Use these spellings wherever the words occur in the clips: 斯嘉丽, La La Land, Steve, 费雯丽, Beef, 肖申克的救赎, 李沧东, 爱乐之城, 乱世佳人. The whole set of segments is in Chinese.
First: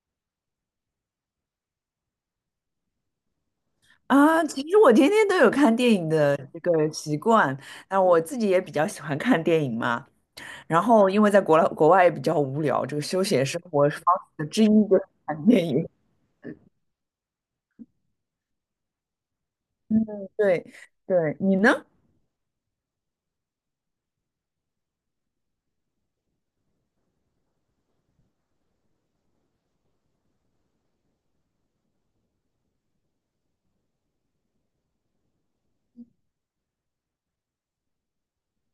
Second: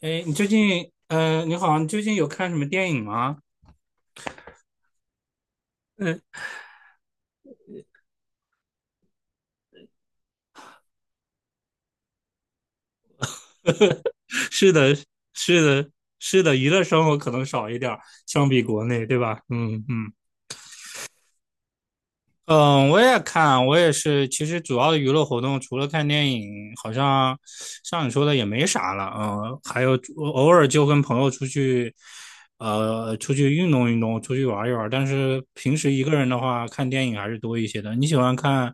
哎，你最近，你好，你最近有看什么电影吗？啊，其实我天天都有看电影嗯，的这个习惯，那我自己也比较喜欢看电影嘛。然后因为在国外也比较无聊，这个休闲生活方式之一是的，就是看是电影。的，是的，娱乐生活可能少一点儿，相比国内，对吧？嗯嗯，嗯 对对，你呢？嗯，我也看，我也是。其实主要的娱乐活动除了看电影，好像像你说的也没啥了。嗯，还有偶尔就跟朋友出去，出去运动运动，出去玩一玩。但是平时一个人的话，看电影还是多一些的。你喜欢看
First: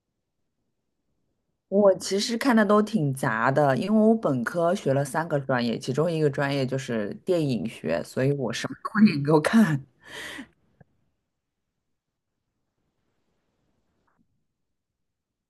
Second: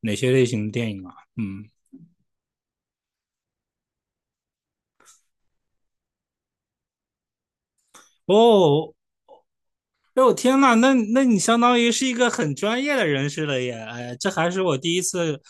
哪些类型的电影啊？嗯。我其实看的都挺杂的，因为我本科学了三个专业，其中一个专业就是电影学，所以我什么 哦，电影都看。哎，我天呐，那你相当于是一个很专业的人士了耶！哎，这还是我第一次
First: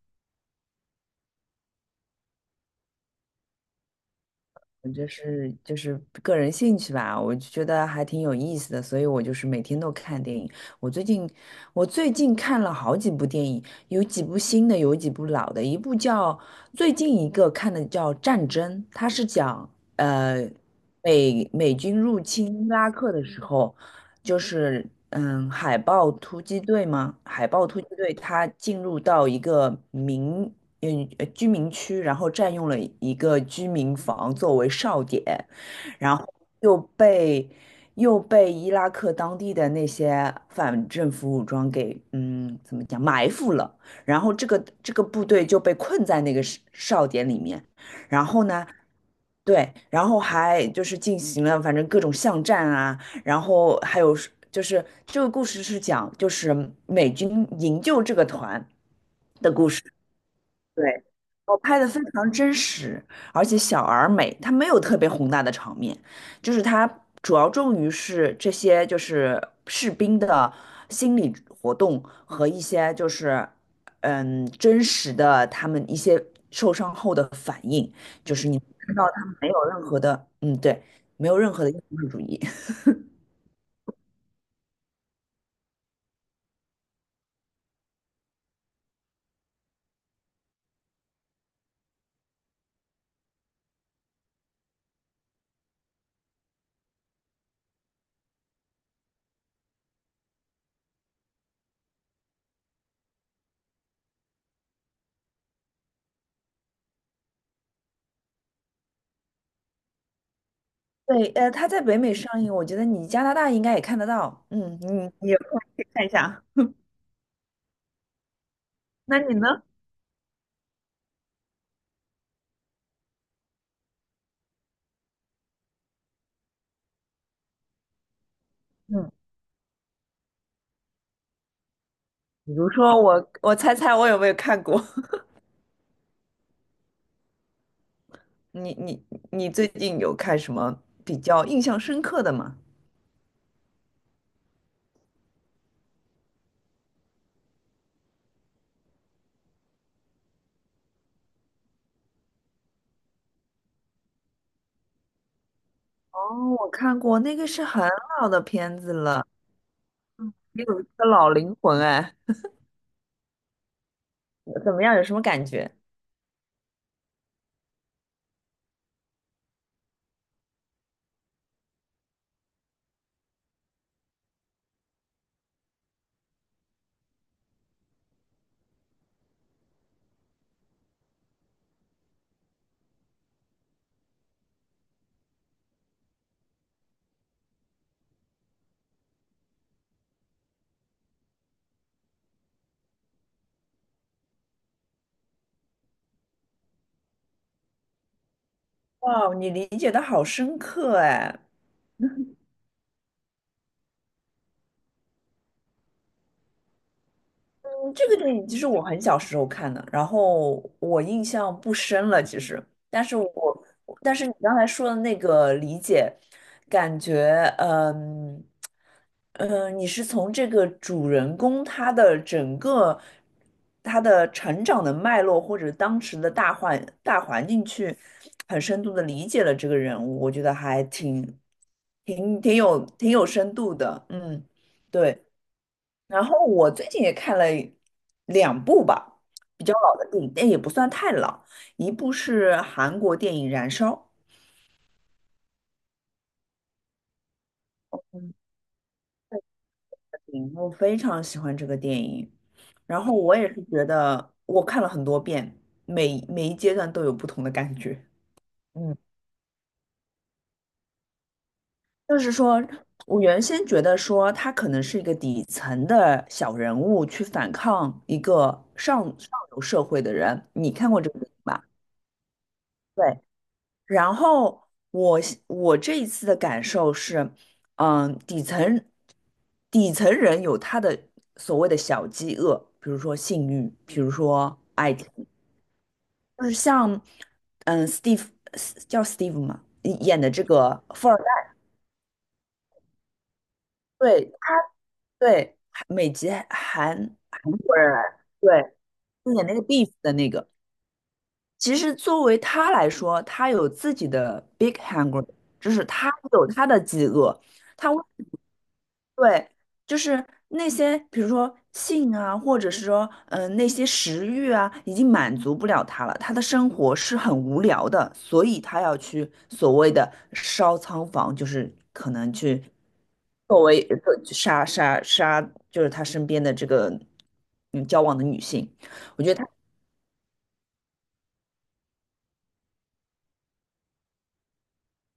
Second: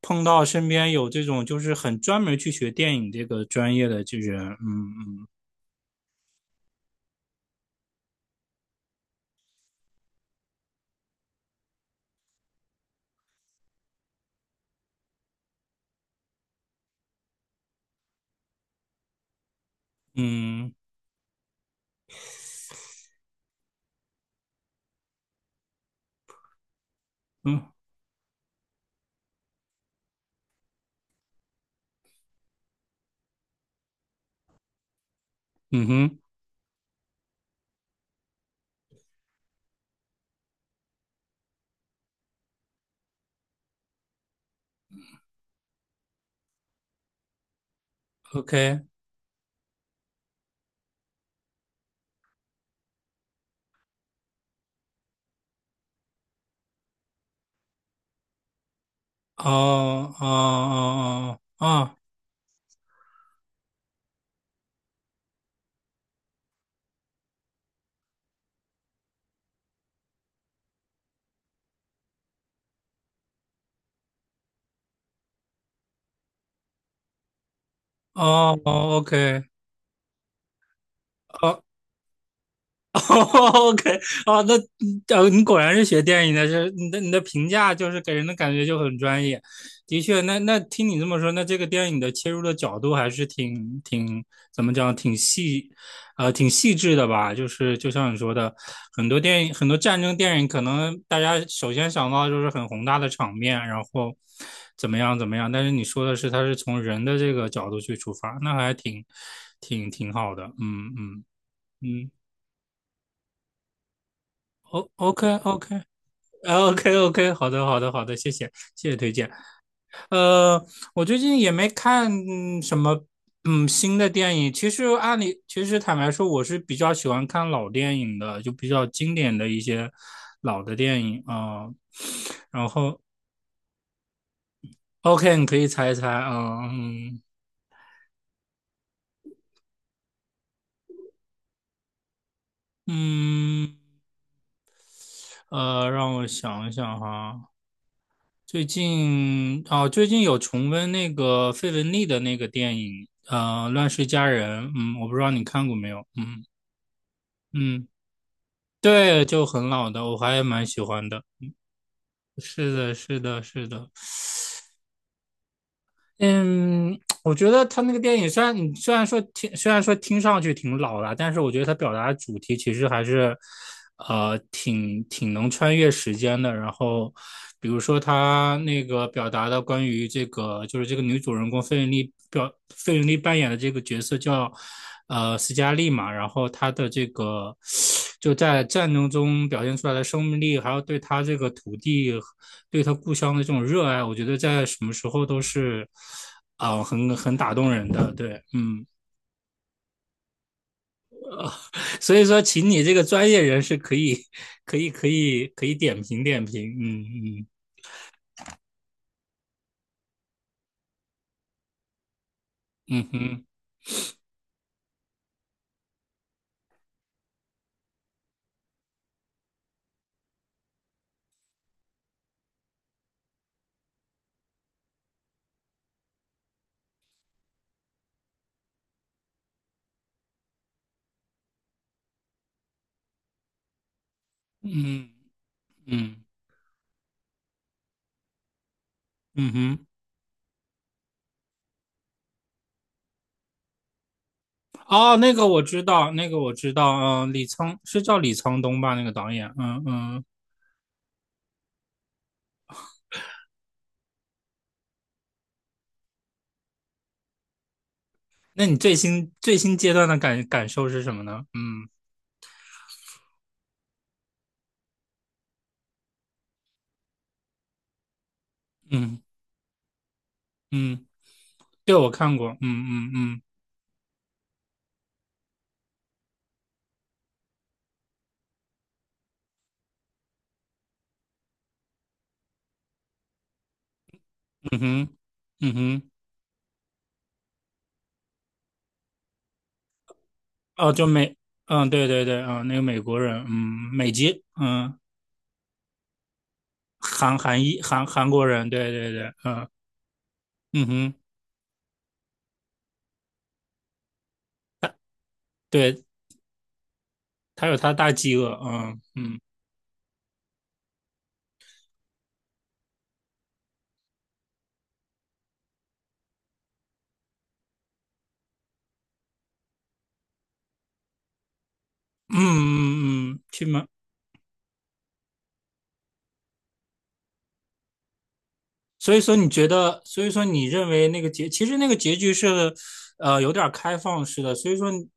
碰到身边有这种就是很专门去学电影这个专业的这人。我就嗯是就是个人兴趣吧，我就觉得还挺有意思的，所以我就是每天都看电影。我最近我最近看了好几部电影，有几部新的，有几部老的。一部叫最近一个看的叫《战争》，它是讲呃嗯嗯美军入侵伊拉克的时候，就是海豹突击队吗？海豹嗯突击队它进入到一个居民区，然后占用了一个居民房作为哨点，嗯然哼后又被又被伊拉克当地的那些反政府武装给嗯怎么讲埋伏了，然后这个部队就被困在那个哨点里面，然后呢？，OK，对，然后还就是进行了反正各种巷战啊，然后还有是就是这个故事是讲就是美军营救这个团。哦哦对，哦我拍的哦非常真实，而且小而美，它没有特别宏大的场面，就是它主要重于是这些就是士兵的心理活动和一些就是嗯真实的他们一些受伤后的反应，哦就是你哦看哦到他们，OK，没有任何的对，没有任哦 何的英雄主义。哦 OK，哦，那你果然是学电影的，是你的评价就是给人的感觉就很专业。的确，那听你这么说，那这个电影的切入的角度还是挺挺怎么讲，挺细，挺细致的吧？就是就像你说的，很多电影，很多战争电影，可能大家首先想到就是很宏大的场面，然后怎么样怎么样。但是你说的是，它是从人的这个角度去出发，那还挺好的。嗯嗯对，它在北嗯。美上映，我觉得你加拿大应该也看得到，嗯，你 你 OK 有空 OK 以看一下。啊 OK OK，好的好的好的，谢谢推那荐。你呢？呃，我最近也没看什么新的电影。其实按理，其实坦白说，我是比较喜欢看老电影的，就比较嗯。经典的一些老的电影啊。比然如后 说我，我猜猜我有没有看过？OK，你可以猜一猜啊，嗯你你你最近有看什么比较印象深刻的吗？嗯让我想一想哈，最近哦，最近有重温那个费雯丽的那个电影，《乱世佳人》。嗯，我不知道你看过没有。哦，嗯我看过，那个是嗯，很老的片子对，了，就很老的，我还也蛮喜有一个欢的。老灵魂哎，是的，是的，是的。怎么样？有什么感觉？嗯，我觉得他那个电影虽然说听上去挺老了，但是我觉得他表达的主题其实还是，挺挺能穿越时间的。然后，比如说他那个表达的关于这个，就是这个女主人公费雯丽扮演的这个角色叫斯嘉丽嘛，然后她的这个就在战争中表现出来的生命力，还有对她这个土地对他故乡的这种热爱，我觉得在什么时候都是很打动人的。对，嗯，哇，你理解的好深刻哎，所以说，请你这个专业人士可以可以点评点评。嗯嗯嗯这个电影其实我很小时候看的，然后我印象不深了，其实，但嗯是哼我，但是你刚才说的那个理解，感觉，嗯，你是从这个主人公他的整个他的成长的脉络，或者当时的大环境去很深度的理解了这个人物，我觉得还挺挺有深度的，嗯，嗯对。然嗯后我最近也看了两部吧，嗯比较哼。老的电影，但也不算太老。一部是韩国电影《燃烧》，哦，那个我知道，那个我知道。嗯，李沧是叫嗯李沧东吧？那个导演。嗯嗯。嗯我非常喜欢这个电影。然后我也是觉得，我看了很多遍，每一阶段都有不同的感觉。那你最嗯新最新阶段的感感受是什么呢？嗯就是说，我原先觉得说他可能是一个底层的小人物去反抗一个嗯上流社会的人。你看过嗯，这个电影吧？对我看过。嗯嗯对。嗯然后我这一次的感受是，嗯，底层人有他的所谓的小饥饿，比如说性欲，比如说嗯爱情，哼嗯哼。就是像嗯，Steve 叫 Steve 嘛，演的这个哦，就富二代，美，嗯，对对对，嗯，那个美国人，嗯，美对籍，他嗯，对美籍韩韩韩国裔人韩韩国人，对，对对对，就演那个 嗯 Beef 的那个，嗯哼，其实作为他来说，他有自己的 big hunger,就是对，他有他的饥饿。他有他他为大饥饿，嗯嗯对，就是那些，比如说性啊，或者是说，嗯、那些食欲啊，已经满足不了他了。他的生活是很无聊的，所以他要去所谓的烧仓房，就是可能嗯去嗯嗯，嗯作去为吗？杀，就是他身边的这个嗯交往的女性。所以我觉说得他，你觉得，所以说你认为那个结，其实那个结局是，有点开放式的。所以说你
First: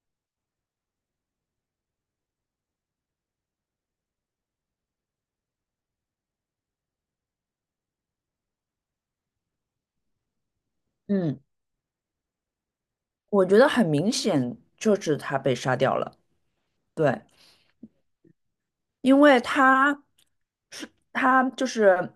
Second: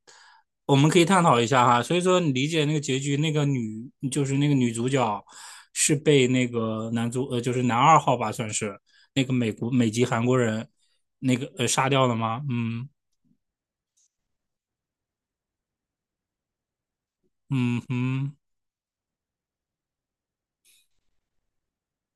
我们可以探讨一下哈。所以说，你理解那个结局，那个女就是那个女主角是被那个男主，就是男二号吧，算是那个美国美籍韩国人那嗯，个杀掉了吗？嗯我觉得很明显就是他被杀掉了。对，嗯嗯因为他，是她就是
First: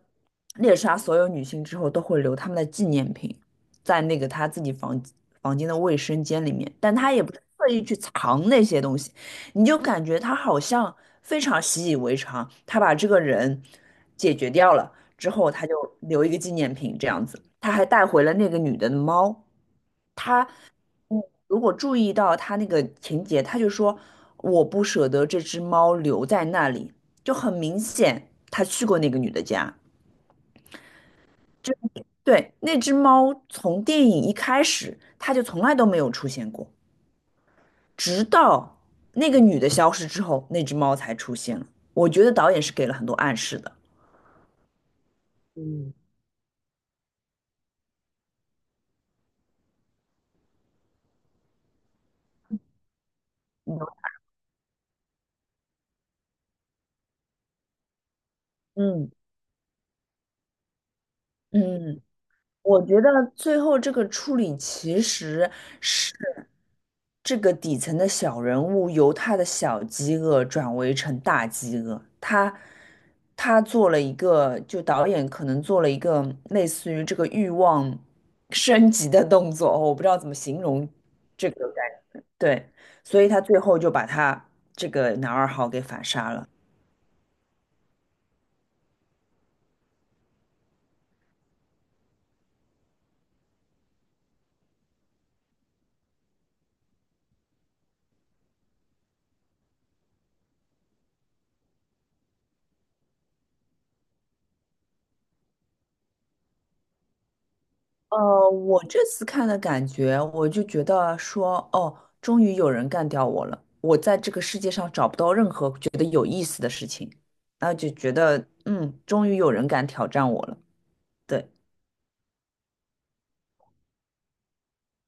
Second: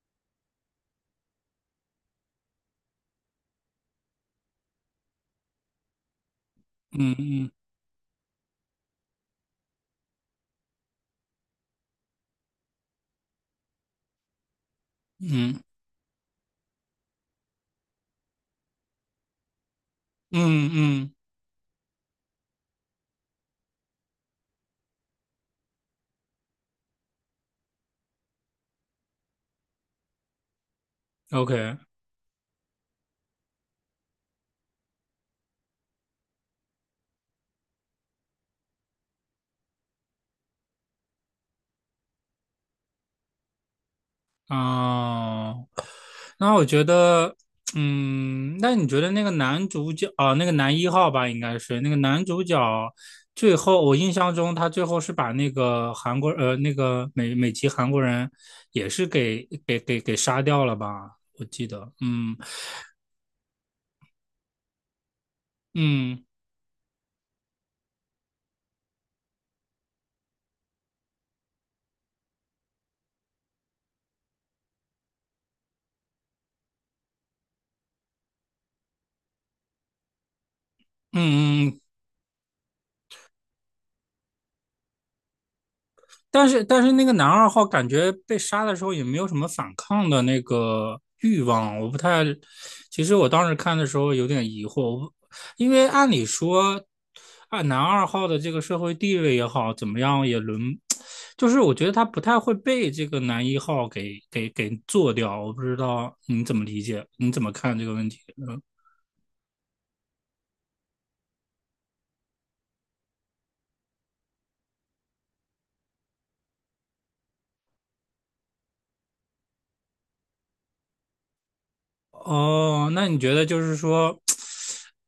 猎杀所有女性之后都会留她们的纪念品在那个她自己房间的卫生间里面，但他也不是嗯特意去藏那些东西，你就感觉他好像非常习以为常，他把这个人解决掉了之后，嗯嗯他就留一个纪念品这样子，他还带回了那个女的的猫，嗯嗯嗯。如果注意到他那个情节，他就说我不舍得这只猫留在那里，就很明显他去过那个女的家。，OK。对，那只猫从电影一开始，他就从来都没有出现过，直到那个女的消失之后，那只猫才出现了。我觉得导演是给了很多暗示的。哦，那我觉得，嗯，那你觉得那个男主角啊，那个男一号吧，应该是那个男主角，最嗯后我印象中他最后是把那个韩国那个美籍韩国人也是嗯，给杀掉了吧？我记得，嗯嗯我觉得最后这个处理其实嗯是。这个底层的小人物由他的小饥饿转为成大饥饿，他做了一个，就导演可能做了一个类似于这个欲望升级的动作，我不知道怎么形容这嗯个嗯，感觉，对，所以他最后就把他这个男二号给反杀但了。是但是那个男二号感觉被杀的时候也没有什么反抗的那个欲望，我不太，其实我当时看的时候有点疑惑，因为按理说啊，按男二号的这个社会地位也好，怎么样也轮，就是我觉得他不太会被这个男一号给做掉，我不知道你怎么理解，你怎么看这个问题？嗯，我这次看的感觉，我就觉得说，哦，终于有人干掉我了。我在这个世界上找不到任何觉得有意思的事情，那就觉得，嗯，终于有人敢挑战我了。对，哦，那你觉得就是说，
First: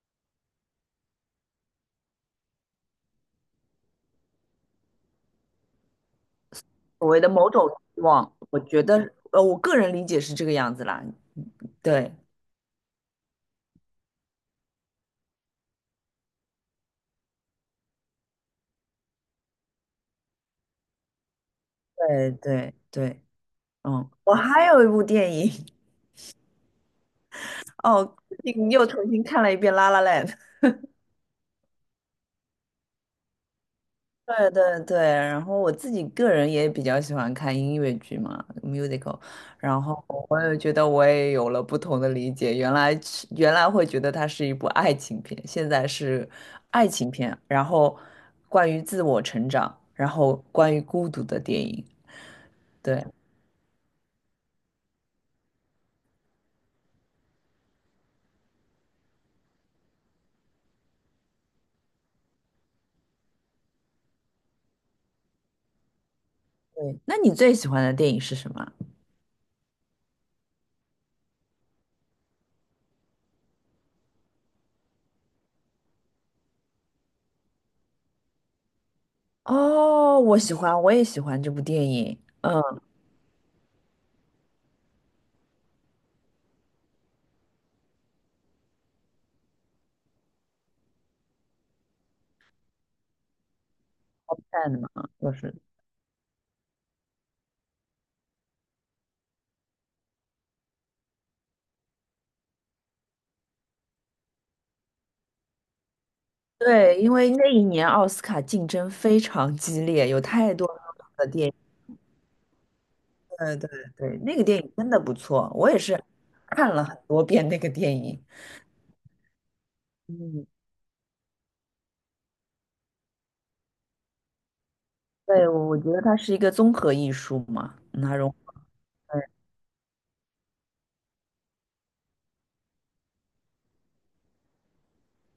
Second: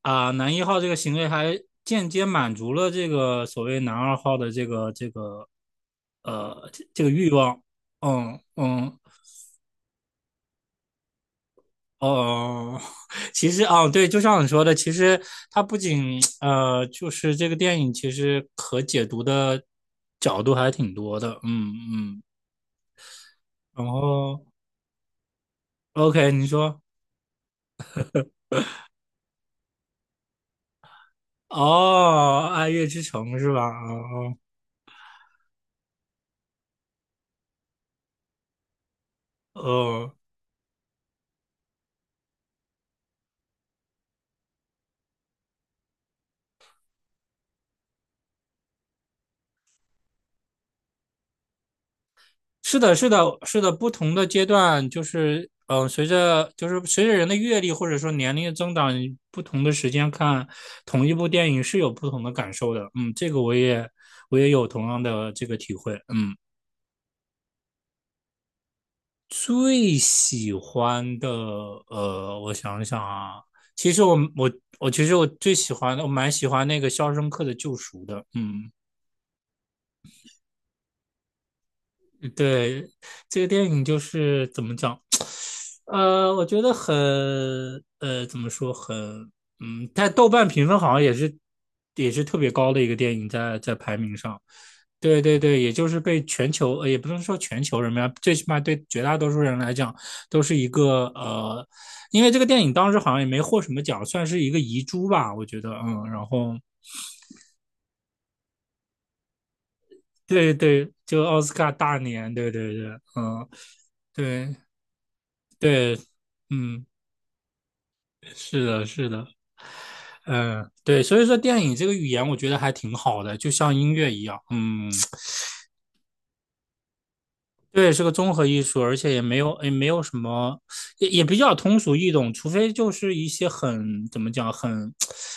啊，男一号这个行为还间接满足了这个所谓男二号的这所个谓的欲某望，种欲望，嗯我觉嗯得，我个人理解是这个样子啦。对，哦，其实啊，对，就像你说的，其实它不仅就是这个电影其实可解读的角度还挺多的，嗯嗯，对，然嗯，我后 还有一部电影，OK，你说 哦，最近又重新看了一遍《La La Land》。哦，《爱乐之城》是吧？哦对，然后我自己个人也比较喜欢看音乐剧嘛，musical,哦。然后哦我也觉得我也有了不同的理解，原来原来会觉得它是一部爱情片，现在是爱情片，然后关于自我成长，然后关于孤独的电影，是的，对是的，是的，不同的阶段就是，嗯、随着就是随着人的阅历或者说年龄的增长，你不同的时间看同一部电影是有不同的感受的。嗯，这个我也有同样的这个体会。嗯，对。那你最喜欢的电影是什么？最喜欢的，我想想啊，其实我其实我最喜欢的，我蛮喜欢那个《肖申克的救赎》的。嗯，哦，我喜欢，我也喜欢这部电影，嗯，对，这个电影就是怎么讲？我觉得很怎么说很嗯，在豆瓣评分好像也是也是特别高的一个电影在，在排名好上。看的嘛，对就对是对，也就是被全球也不能说全球人吧，最起码对绝大多数人来讲，都是一个因为这个电影当时好像也没获什么奖，算是一个遗珠吧，我觉得嗯，然后对，因为那一年奥斯卡竞争非常激烈，有太对多对，就的奥电斯影。卡大年，对对对，嗯，对对对，那个对电影真的不错，我也对，是看了嗯，很多遍那个电影。是的，是的。嗯，嗯，对，所以说电影这个语言，我觉得还挺好的，就像音乐一样，嗯，对，我觉得它是一个综合艺术嘛，对，嗯是个它融综合合艺术，而且也没有什么，也比较通俗易懂，除非就是一些很怎么讲，很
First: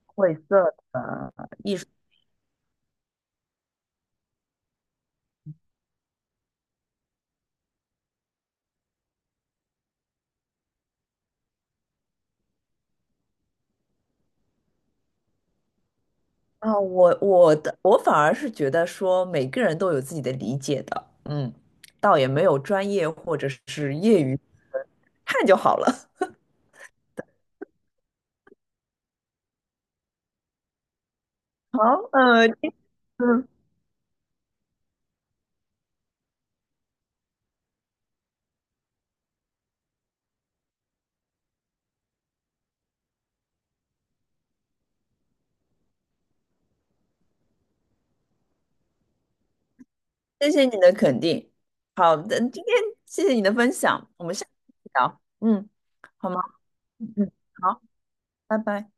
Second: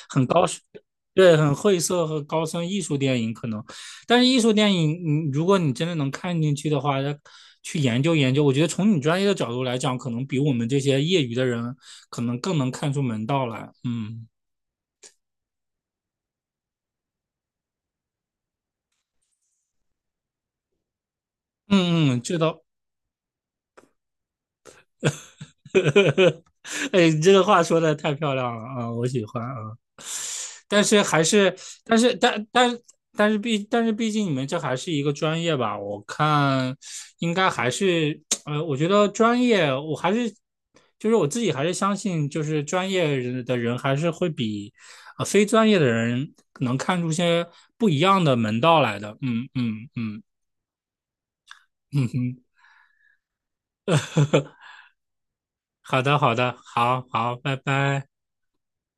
很晦高深，涩的对，很艺晦术涩和高深艺术电影可能，但是艺术电影，嗯，如果你真的能看进去的话，它去研究研究，我觉得从你专业的角度来讲，可能比我们这些业余的人可能更能看出门道来，嗯啊。我反而是觉得说每个人都有自己的理解的，嗯，嗯倒嗯，也这没有倒 专业或者是业余，看就 好呵了。呵呵，哎，你这个话说的太漂亮了啊，我喜欢啊。但是还是，好，但是但呃，这但次但是毕竟你们这还是一个专业吧？我看应该还是，我觉得专业我还是，就是我自己还是相信，就是专业人的人还是会比非专业的人能看出些不一样的门道来的。嗯嗯嗯谢谢你的肯定。嗯好的，哼，今天谢谢你的分享，我们下次 再聊。嗯，好的好好吗？的，好嗯,好，拜好，拜。拜拜。